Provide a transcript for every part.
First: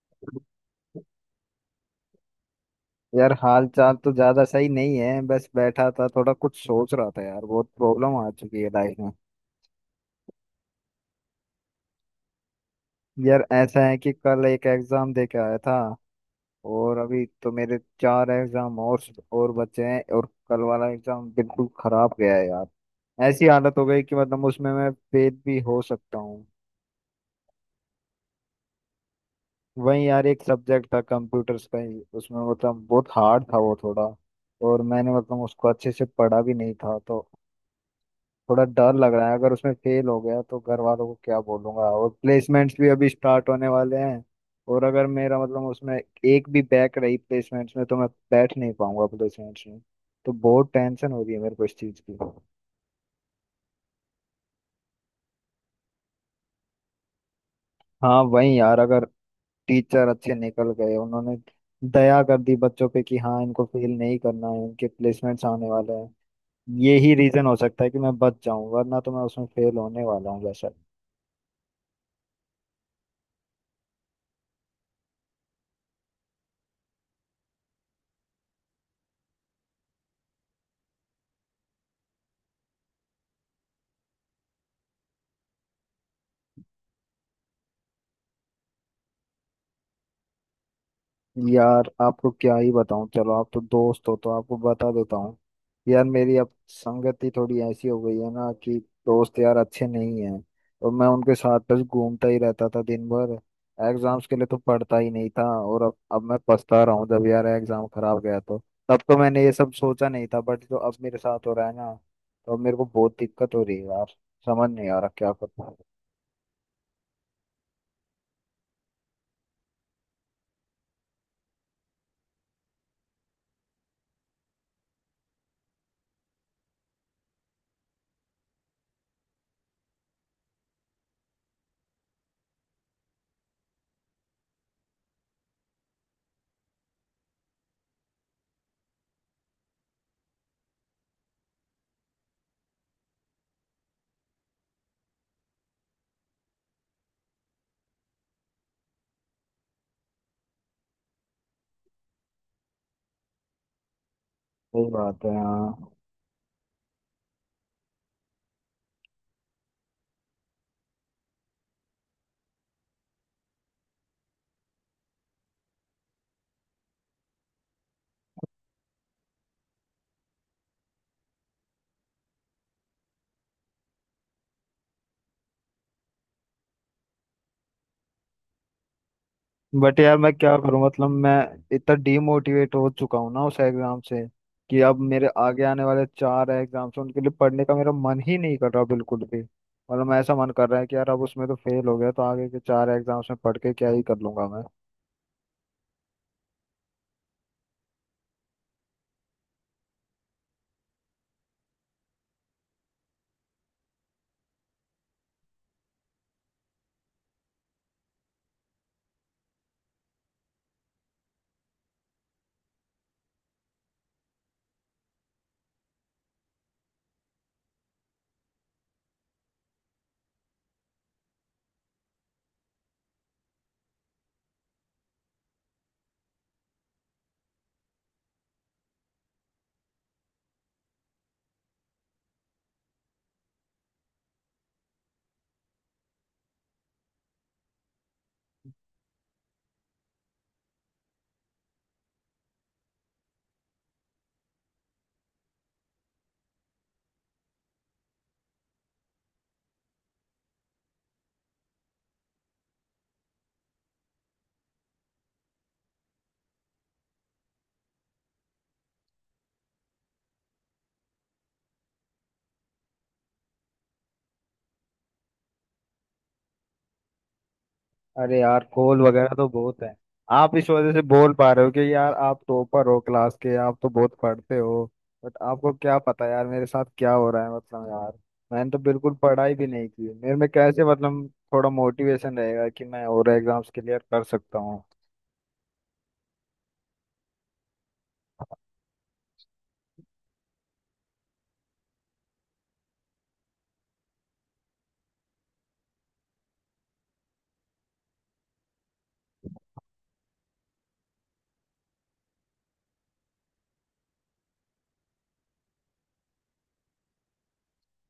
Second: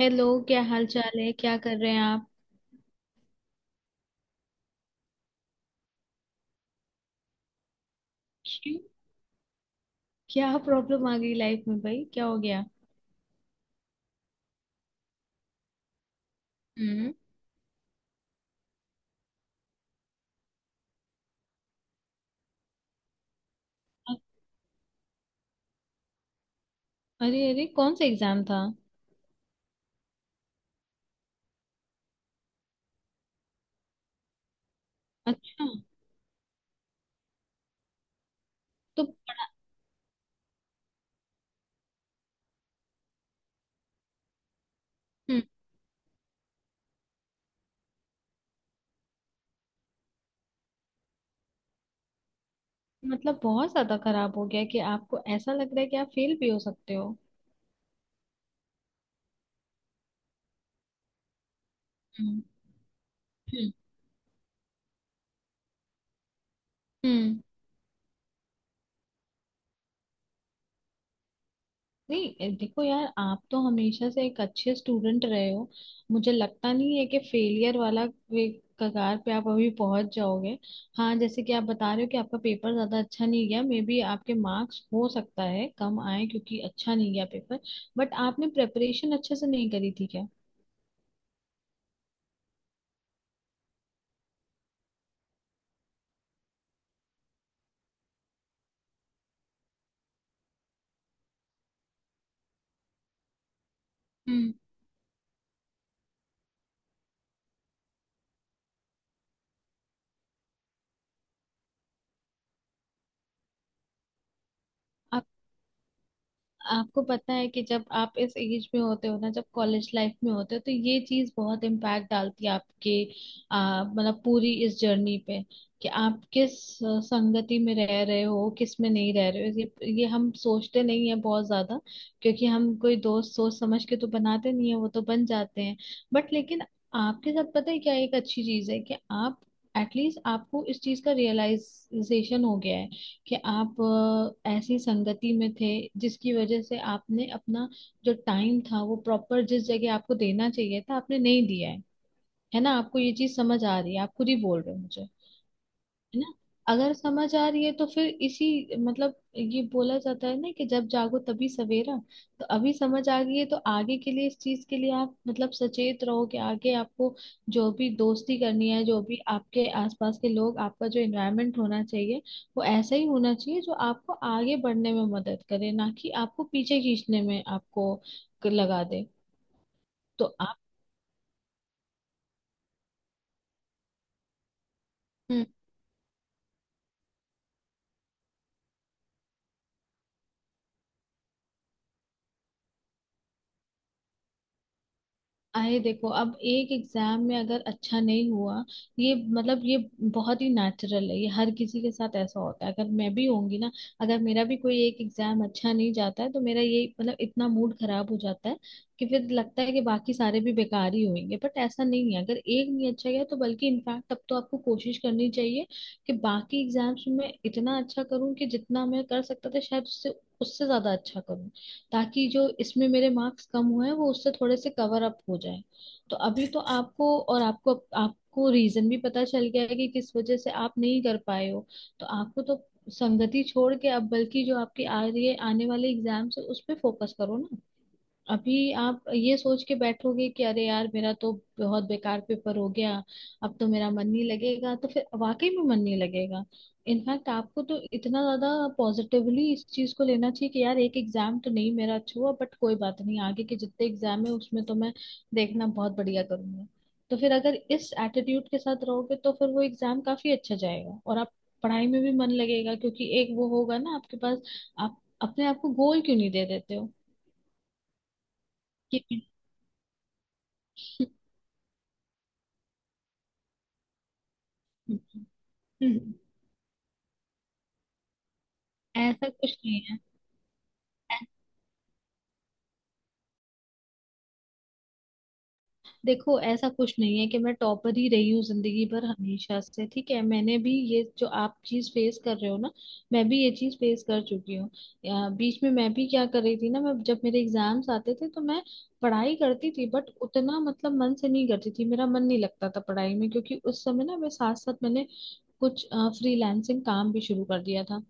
Hello. क्या हाल चाल है? क्या कर रहे हैं आप? यार, हाल चाल तो ज्यादा सही नहीं है। बस बैठा था, थोड़ा कुछ सोच रहा था। यार, बहुत प्रॉब्लम आ चुकी है क्यों? लाइफ में। क्या प्रॉब्लम आ गई लाइफ में, भाई? क्या हो गया? यार, ऐसा है कि कल एक एग्जाम दे के आया था, और हम्म। अभी तो मेरे चार एग्जाम और बचे हैं। और कल वाला एग्जाम बिल्कुल खराब गया है यार। ऐसी हालत हो गई कि अ- मतलब उसमें मैं फेल भी हो सकता हूँ। अरे अरे, कौन सा एग्जाम था? वहीं यार, एक सब्जेक्ट था कंप्यूटर्स का ही, उसमें मतलब बहुत हार्ड था वो थोड़ा। और मैंने मतलब अच्छा। उसको अच्छे से पढ़ा भी नहीं था, तो थोड़ा डर तो लग रहा है। अगर उसमें फेल हो गया तो घर वालों को क्या बोलूंगा, और प्लेसमेंट्स भी अभी स्टार्ट होने वाले हैं। और अगर मेरा हम्म मतलब उसमें एक भी बैक रही प्लेसमेंट्स में, तो मैं बैठ नहीं पाऊंगा प्लेसमेंट्स में। तो बहुत टेंशन हो रही है मेरे को इस चीज़ की। मतलब बहुत ज्यादा खराब हो गया कि आपको ऐसा लग रहा है कि आप फेल भी हो सकते हो? हाँ, वही यार, अगर टीचर अच्छे निकल गए, उन्होंने दया कर हम्म। दी बच्चों पे कि हाँ इनको हम्म, फेल नहीं करना है, इनके प्लेसमेंट्स आने वाले हैं। यही हम्म। रीजन हो सकता है कि मैं बच जाऊं, वरना तो मैं उसमें फेल होने वाला हूँ जैसा। नहीं, देखो यार, आप तो हमेशा से एक अच्छे स्टूडेंट रहे हो। मुझे लगता नहीं है कि फेलियर वाला वे कगार पे आप अभी पहुंच जाओगे। हाँ, जैसे कि आप बता रहे हो कि आपका पेपर ज्यादा अच्छा नहीं गया, मे बी आपके मार्क्स हो सकता है कम आए क्योंकि अच्छा नहीं गया पेपर। बट आपने प्रेपरेशन अच्छे से नहीं करी थी क्या? यार, आपको क्या ही बताऊं। चलो आप तो दोस्त हो तो आपको बता देता हूँ। यार, मेरी अब संगति थोड़ी ऐसी हो गई है ना कि दोस्त यार अच्छे नहीं हैं। और मैं उनके साथ बस घूमता ही रहता था दिन भर। एग्जाम्स के लिए हम्म। तो पढ़ता ही नहीं था। और अब मैं पछता रहा हूँ, जब यार एग्जाम खराब गया तो। तब तो मैंने ये सब सोचा नहीं था, बट जो अब मेरे साथ हो रहा है ना, तो अब मेरे को बहुत दिक्कत हो रही है यार। समझ नहीं आ रहा क्या करूं। आपको पता है कि जब आप इस एज में होते हो ना, जब कॉलेज लाइफ में होते हो, तो ये चीज बहुत इम्पैक्ट डालती है आपके मतलब पूरी इस जर्नी पे, कि आप किस संगति में रह रहे हो, किस में नहीं रह रहे हो। ये हम सोचते नहीं है बहुत ज्यादा, क्योंकि हम कोई दोस्त सोच समझ के तो बनाते नहीं है, वो तो बन जाते हैं। बट लेकिन आपके साथ पता है क्या एक अच्छी चीज है कि आप एटलीस्ट आपको इस चीज का रियलाइजेशन हो गया है कि आप ऐसी संगति में थे जिसकी वजह से आपने अपना जो टाइम था वो प्रॉपर जिस जगह आपको देना चाहिए था, आपने नहीं दिया है। है ना? आपको ये चीज समझ आ रही है, आप खुद ही बोल रहे हो सही मुझे। बात है, हाँ। है ना? अगर समझ आ रही है तो फिर इसी मतलब ये बोला जाता है ना कि जब जागो तभी सवेरा। तो अभी समझ आ गई है तो आगे के लिए इस चीज के लिए आप मतलब सचेत रहो कि आगे आपको जो भी दोस्ती करनी है, जो भी आपके आसपास के लोग, आपका जो एनवायरनमेंट होना चाहिए, वो ऐसा ही होना चाहिए जो आपको आगे बढ़ने में मदद करे, ना कि आपको पीछे खींचने में आपको लगा दे। बट यार, मैं तो क्या आप करूं मतलब। मैं इतना डीमोटिवेट हो चुका हूं ना उस एग्जाम से, कि अब मेरे आगे आने वाले चार एग्जाम्स हैं, उनके लिए पढ़ने का मेरा मन ही नहीं कर रहा बिल्कुल भी। मतलब ऐसा मन कर रहा है कि यार अब उसमें तो फेल हो गया, तो आगे के चार एग्जाम्स में पढ़ के क्या ही कर लूंगा मैं। आए, देखो, अब एक एग्जाम में अगर अच्छा नहीं हुआ, ये मतलब ये बहुत ही नेचुरल है, ये हर किसी के साथ ऐसा होता है। अगर मैं भी होंगी ना, अगर मेरा भी कोई एक एग्जाम अच्छा नहीं जाता है तो मेरा ये मतलब इतना मूड खराब हो जाता है कि फिर लगता है कि बाकी सारे भी बेकार ही होंगे। बट ऐसा नहीं है। अगर एक नहीं अच्छा गया तो बल्कि इनफैक्ट तब तो आपको कोशिश करनी चाहिए कि बाकी एग्जाम्स में इतना अच्छा करूं कि जितना मैं कर सकता था शायद उससे उससे ज्यादा अच्छा करूं, ताकि जो इसमें मेरे मार्क्स कम हुए हैं वो उससे थोड़े से कवर अप हो जाए। तो अभी तो आपको और आपको आपको रीजन भी पता चल गया है कि किस वजह से आप नहीं कर पाए हो। तो आपको तो संगति छोड़ के अब बल्कि जो आपकी आ रही है, आने वाले एग्जाम्स है, उस पर फोकस करो ना। अभी आप ये सोच के बैठोगे कि अरे यार मेरा तो बहुत बेकार पेपर हो गया, अब तो मेरा मन नहीं लगेगा, तो फिर वाकई में मन नहीं लगेगा। इनफैक्ट आपको तो इतना ज्यादा पॉजिटिवली इस चीज को लेना चाहिए कि यार एक एग्जाम तो नहीं मेरा अच्छा हुआ, बट कोई बात नहीं, आगे के जितने एग्जाम है उसमें तो मैं देखना बहुत बढ़िया करूंगा। तो फिर अगर इस एटीट्यूड के साथ रहोगे तो फिर वो एग्जाम काफी अच्छा जाएगा और आप पढ़ाई में भी मन लगेगा क्योंकि एक वो होगा ना आपके पास। आप अपने आप को गोल क्यों नहीं दे देते हो? अरे यार, कॉल कि वगैरह तो बहुत है। आप इस वजह से बोल पा रहे हो कि यार आप टॉपर हो क्लास के, आप तो बहुत पढ़ते हो। बट आपको क्या हम्म, पता यार मेरे साथ क्या हो रहा है। मतलब यार, मैंने तो बिल्कुल ऐसा पढ़ाई कुछ भी नहीं नहीं है। की, मेरे में कैसे ऐ- मतलब थोड़ा मोटिवेशन रहेगा कि मैं और एग्जाम्स क्लियर कर सकता हूँ। देखो, ऐसा कुछ नहीं है कि मैं टॉपर ही रही हूँ जिंदगी भर हमेशा से। ठीक है? मैंने भी ये जो आप चीज फेस कर रहे हो ना, मैं भी ये चीज फेस कर चुकी हूँ। बीच में मैं भी क्या कर रही थी ना, मैं जब मेरे एग्जाम्स आते थे तो मैं पढ़ाई करती थी बट उतना मतलब मन से नहीं करती थी, मेरा मन नहीं लगता था पढ़ाई में, क्योंकि उस समय ना मैं साथ साथ मैंने कुछ फ्रीलांसिंग काम भी शुरू कर दिया था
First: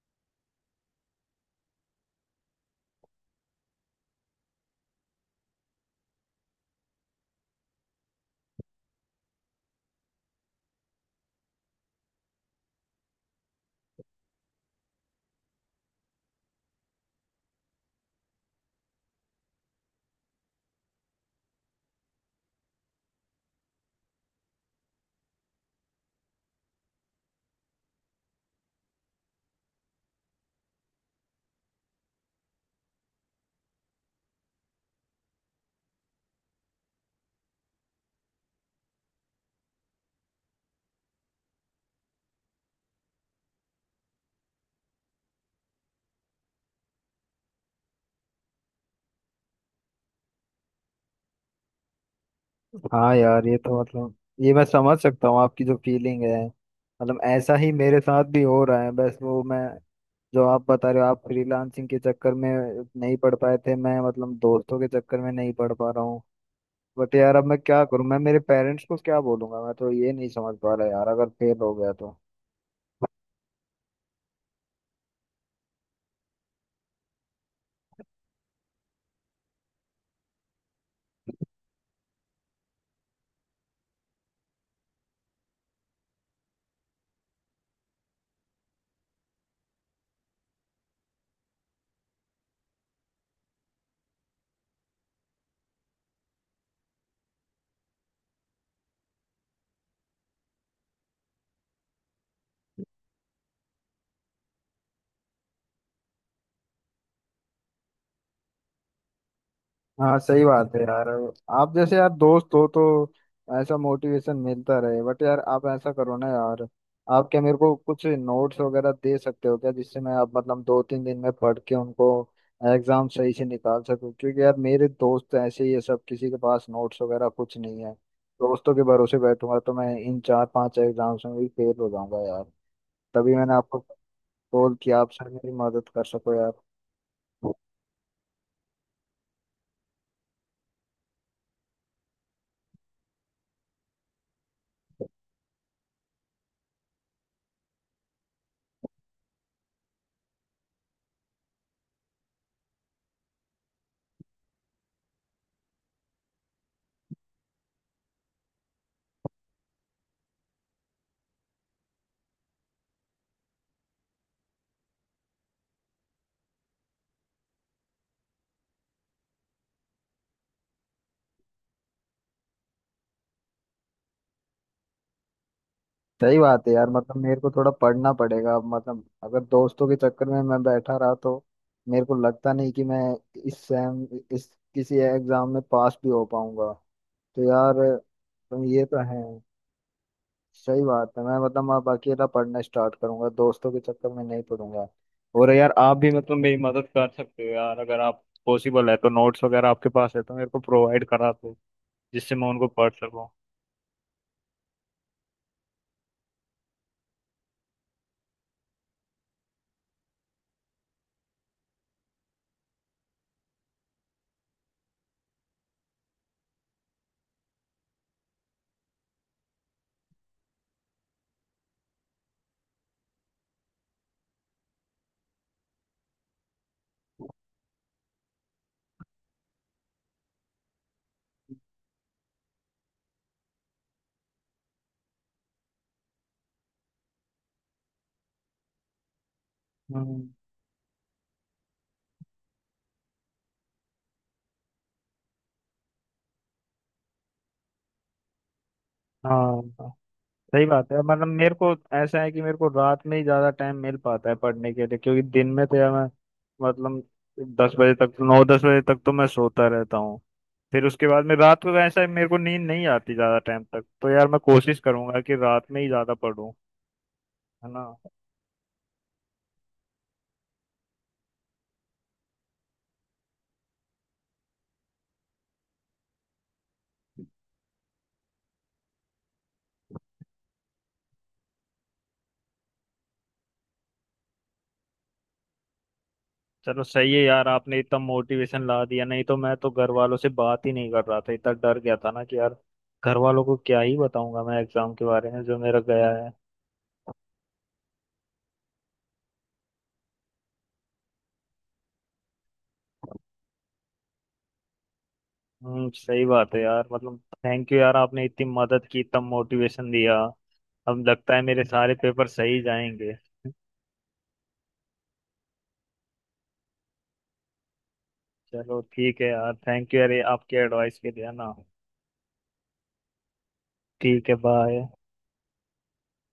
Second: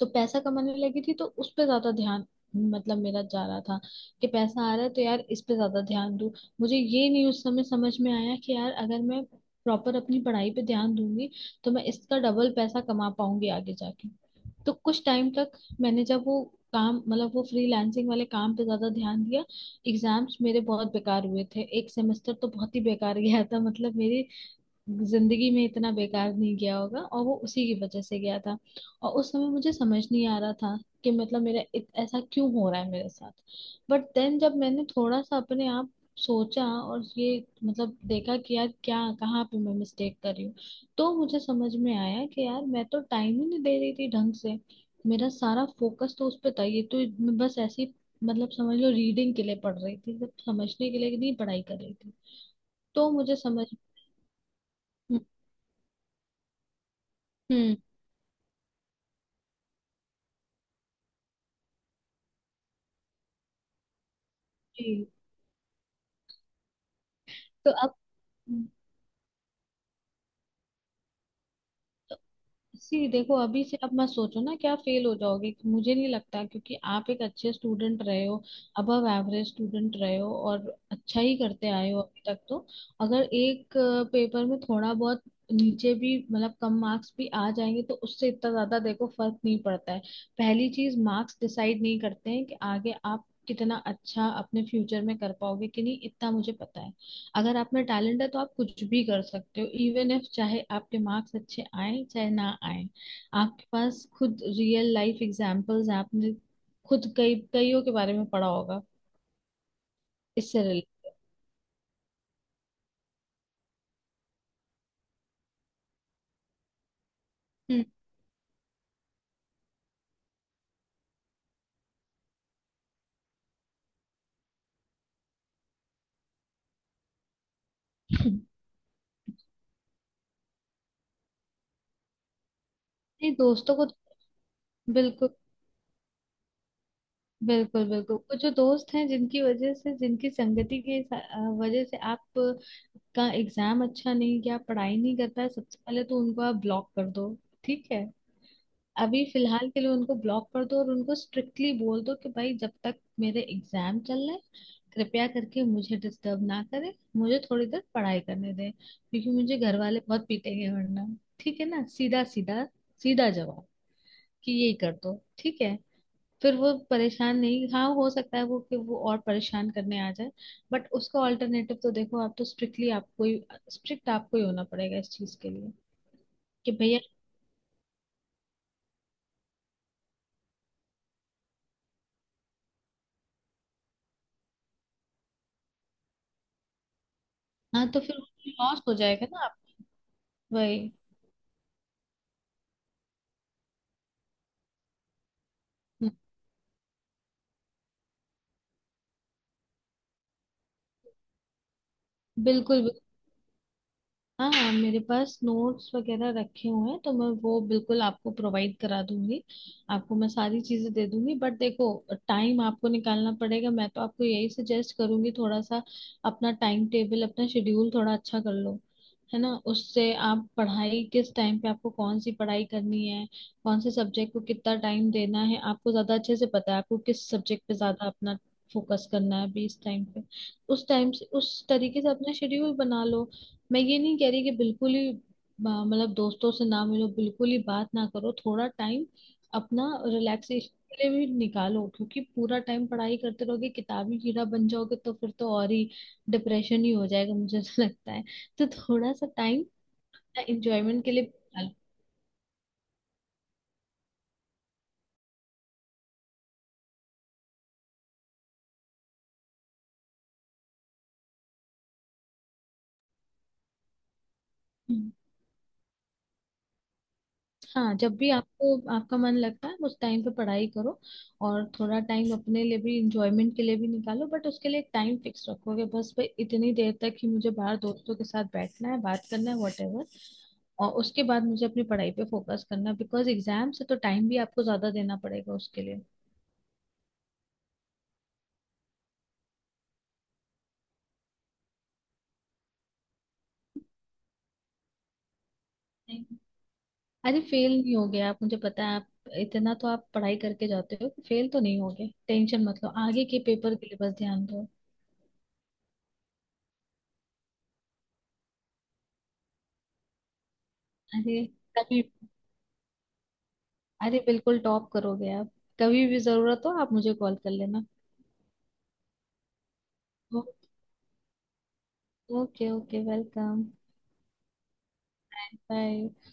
तो पैसा कमाने लगी थी, तो उस पे ज्यादा ध्यान मतलब मेरा जा रहा था कि पैसा आ रहा है तो यार इस पे ज्यादा ध्यान दूं। मुझे ये नहीं उस समय समझ में आया कि यार अगर मैं प्रॉपर अपनी पढ़ाई पे ध्यान दूंगी तो मैं इसका डबल पैसा कमा पाऊंगी आगे जाके। तो कुछ टाइम तक मैंने जब वो काम मतलब वो फ्रीलांसिंग वाले काम पे ज्यादा ध्यान दिया, एग्जाम्स मेरे बहुत बेकार हुए थे, एक सेमेस्टर तो बहुत ही बेकार गया था, मतलब मेरी जिंदगी में इतना बेकार नहीं गया होगा, और वो उसी की वजह से गया था। और उस समय मुझे समझ नहीं आ रहा था कि मतलब ऐसा क्यों हो रहा है मेरे साथ। बट देन जब मैंने थोड़ा सा अपने आप सोचा और ये मतलब देखा कि यार क्या कहाँ पे मैं मिस्टेक कर रही हूँ, तो मुझे समझ में आया कि यार मैं तो टाइम ही नहीं दे रही थी ढंग से। मेरा सारा फोकस तो उस पे था, ये तो मैं बस ऐसी मतलब समझ लो रीडिंग के लिए पढ़ रही थी, सिर्फ समझने के लिए नहीं पढ़ाई कर रही थी। तो हाँ मुझे यार, ये समझ। तो मतलब ये मैं समझ हम्म। सकता हूँ आपकी जो फीलिंग है। मतलब ऐसा ही हम्म, मेरे साथ भी हो रहा है। बस वो, मैं, जो आप बता रहे हो आप फ्रीलांसिंग के चक्कर में नहीं पढ़ पाए थे, मैं मतलब दोस्तों के जी। चक्कर में नहीं पढ़ पा रहा हूँ। बट यार, अब मैं तो क्या अब करूँ। मैं मेरे पेरेंट्स को क्या बोलूंगा, मैं तो ये नहीं समझ पा रहा यार, अगर फेल हो गया तो। सी देखो, अभी से अब मत सोचो ना क्या फेल हो जाओगे, मुझे नहीं लगता, क्योंकि आप एक अच्छे स्टूडेंट रहे हो, अबव एवरेज स्टूडेंट रहे हो और अच्छा ही करते आए हो अभी तक। तो अगर एक पेपर में थोड़ा बहुत नीचे भी मतलब कम मार्क्स भी आ जाएंगे तो उससे इतना ज्यादा देखो फर्क नहीं पड़ता है। पहली चीज, मार्क्स डिसाइड नहीं करते हैं कि आगे आप कितना अच्छा अपने फ्यूचर में कर पाओगे कि नहीं, इतना मुझे पता है। अगर आप में टैलेंट है तो आप कुछ भी कर सकते हो, इवन इफ चाहे आपके मार्क्स अच्छे आए चाहे ना आए। आपके पास खुद रियल लाइफ एग्जांपल्स हैं, आपने खुद कई कईयों के बारे में पढ़ा होगा हाँ सही इससे बात है यार। रिलेटेड। आप जैसे यार दोस्त हो तो ऐसा मोटिवेशन मिलता रहे। बट यार, आप ऐसा करो ना यार, आप क्या मेरे को हम्म। कुछ नोट्स वगैरह दे सकते हो क्या, जिससे मैं अब मतलब 2-3 दिन में पढ़ के उनको एग्जाम सही से निकाल सकूं। क्योंकि यार मेरे दोस्त ऐसे ही है सब, किसी के पास नोट्स वगैरह कुछ नहीं है। दोस्तों के भरोसे बैठूंगा तो मैं इन 4-5 एग्जाम्स में भी फेल हो जाऊंगा यार। नहीं, तभी मैंने दोस्तों आपको को कॉल किया, आप सर बिल्कुल, मेरी मदद कर सको यार। बिल्कुल, बिल्कुल, वो जो दोस्त हैं जिनकी वजह से, जिनकी संगति के वजह से आप का एग्जाम अच्छा नहीं गया, पढ़ाई नहीं कर पाए, सबसे पहले तो उनको आप ब्लॉक कर दो। ठीक है? अभी फिलहाल के लिए उनको ब्लॉक कर दो और उनको स्ट्रिक्टली बोल दो कि भाई जब तक मेरे एग्जाम चल रहे हैं कृपया करके मुझे डिस्टर्ब ना करें, मुझे थोड़ी देर पढ़ाई करने दें क्योंकि मुझे घर वाले बहुत पीटेंगे वरना। ठीक है ना? सीधा सीधा सीधा जवाब कि यही कर दो। ठीक है? फिर वो परेशान नहीं, हाँ हो सकता है वो कि वो और परेशान करने आ जाए, बट उसका ऑल्टरनेटिव तो देखो, आप तो स्ट्रिक्टली आपको ही स्ट्रिक्ट आपको ही होना पड़ेगा इस चीज के लिए सही बात है कि यार भैया। मतलब। मेरे को थोड़ा पढ़ना पड़ेगा मतलब। अगर दोस्तों के चक्कर में मैं बैठा रहा तो मेरे को लगता नहीं कि मैं इस सेम इस किसी एग्जाम में पास भी हो पाऊंगा, तो यार हाँ तो फिर तुम, लॉस ये हो तो है। जाएगा ना आप। वही सही बात है। मैं मतलब अब अकेला पढ़ना स्टार्ट करूंगा, दोस्तों के चक्कर में नहीं पढ़ूंगा। और यार आप भी मतलब मेरी मदद कर सकते हो यार, अगर आप पॉसिबल है तो। नोट्स वगैरह आपके पास है तो मेरे को प्रोवाइड करा दो, जिससे मैं उनको बिल्कुल पढ़ बिल्कुल। सकूँ। हाँ, मेरे पास नोट्स वगैरह रखे हुए हैं तो मैं वो बिल्कुल आपको प्रोवाइड करा दूंगी। आपको मैं सारी चीजें दे दूंगी बट देखो टाइम आपको निकालना पड़ेगा। मैं तो आपको यही सजेस्ट करूंगी, थोड़ा सा अपना टाइम टेबल, अपना शेड्यूल थोड़ा अच्छा कर लो। है ना? उससे आप पढ़ाई किस टाइम पे आपको कौन सी पढ़ाई करनी है, कौन से सब्जेक्ट को कितना टाइम देना है, आपको ज्यादा अच्छे से पता है आपको किस सब्जेक्ट पे ज्यादा अपना फोकस करना है अभी इस टाइम पे। उस टाइम से उस तरीके से अपना शेड्यूल बना लो। मैं ये नहीं कह रही कि बिल्कुल ही मतलब दोस्तों से ना मिलो, बिल्कुल ही बात ना करो। थोड़ा टाइम अपना हम्म, रिलैक्सेशन के लिए भी निकालो, क्योंकि पूरा टाइम पढ़ाई करते रहोगे किताबी कीड़ा बन जाओगे तो फिर तो और ही डिप्रेशन ही हो जाएगा मुझे तो लगता है। तो थोड़ा सा हाँ टाइम सही बात है। एंजॉयमेंट के लिए मतलब मेरे निकालो। को ऐसा है कि मेरे को रात में ही ज्यादा टाइम मिल पाता है पढ़ने के लिए, क्योंकि दिन में तो यार मैं मतलब 10 बजे तक, 9-10 बजे तक तो मैं सोता रहता हूँ। फिर उसके बाद में रात को ऐसा है मेरे को नींद नहीं आती ज्यादा टाइम तक, तो यार मैं कोशिश करूंगा कि रात में ही ज्यादा पढूं, है ना। हाँ, जब भी आपको आपका मन लगता है उस टाइम पे पढ़ाई करो, और थोड़ा टाइम अपने लिए भी इंजॉयमेंट के लिए भी निकालो बट उसके लिए टाइम फिक्स रखोगे, बस भाई इतनी देर तक ही मुझे बाहर दोस्तों के साथ बैठना है, बात करना है, वॉटेवर, और उसके बाद मुझे अपनी पढ़ाई पे फोकस करना है बिकॉज एग्जाम से तो टाइम भी आपको ज्यादा देना पड़ेगा उसके लिए। चलो सही है यार, आपने इतना मोटिवेशन ला दिया। नहीं तो मैं तो घर वालों से बात ही नहीं कर रहा था, इतना डर गया था ना कि यार घर वालों को क्या ही बताऊंगा मैं एग्जाम के बारे में जो मेरा गया नहीं। है। अरे, फेल नहीं हो गया आप, मुझे पता है आप इतना तो आप पढ़ाई करके जाते हो, फेल तो नहीं हो गए, टेंशन मत लो, आगे के पेपर के लिए बस ध्यान दो। हम्म, सही बात है यार मतलब। थैंक यू यार, आपने इतनी मदद की, इतना मोटिवेशन दिया। अब लगता है अरे मेरे सारे तभी, पेपर सही जाएंगे। अरे बिल्कुल टॉप करोगे आप। कभी भी जरूरत हो आप मुझे कॉल कर लेना। चलो ठीक है यार, थैंक यू यार ये ओ, आपके एडवाइस के लिए ना। Okay okay, welcome. ठीक है बाय। बाय।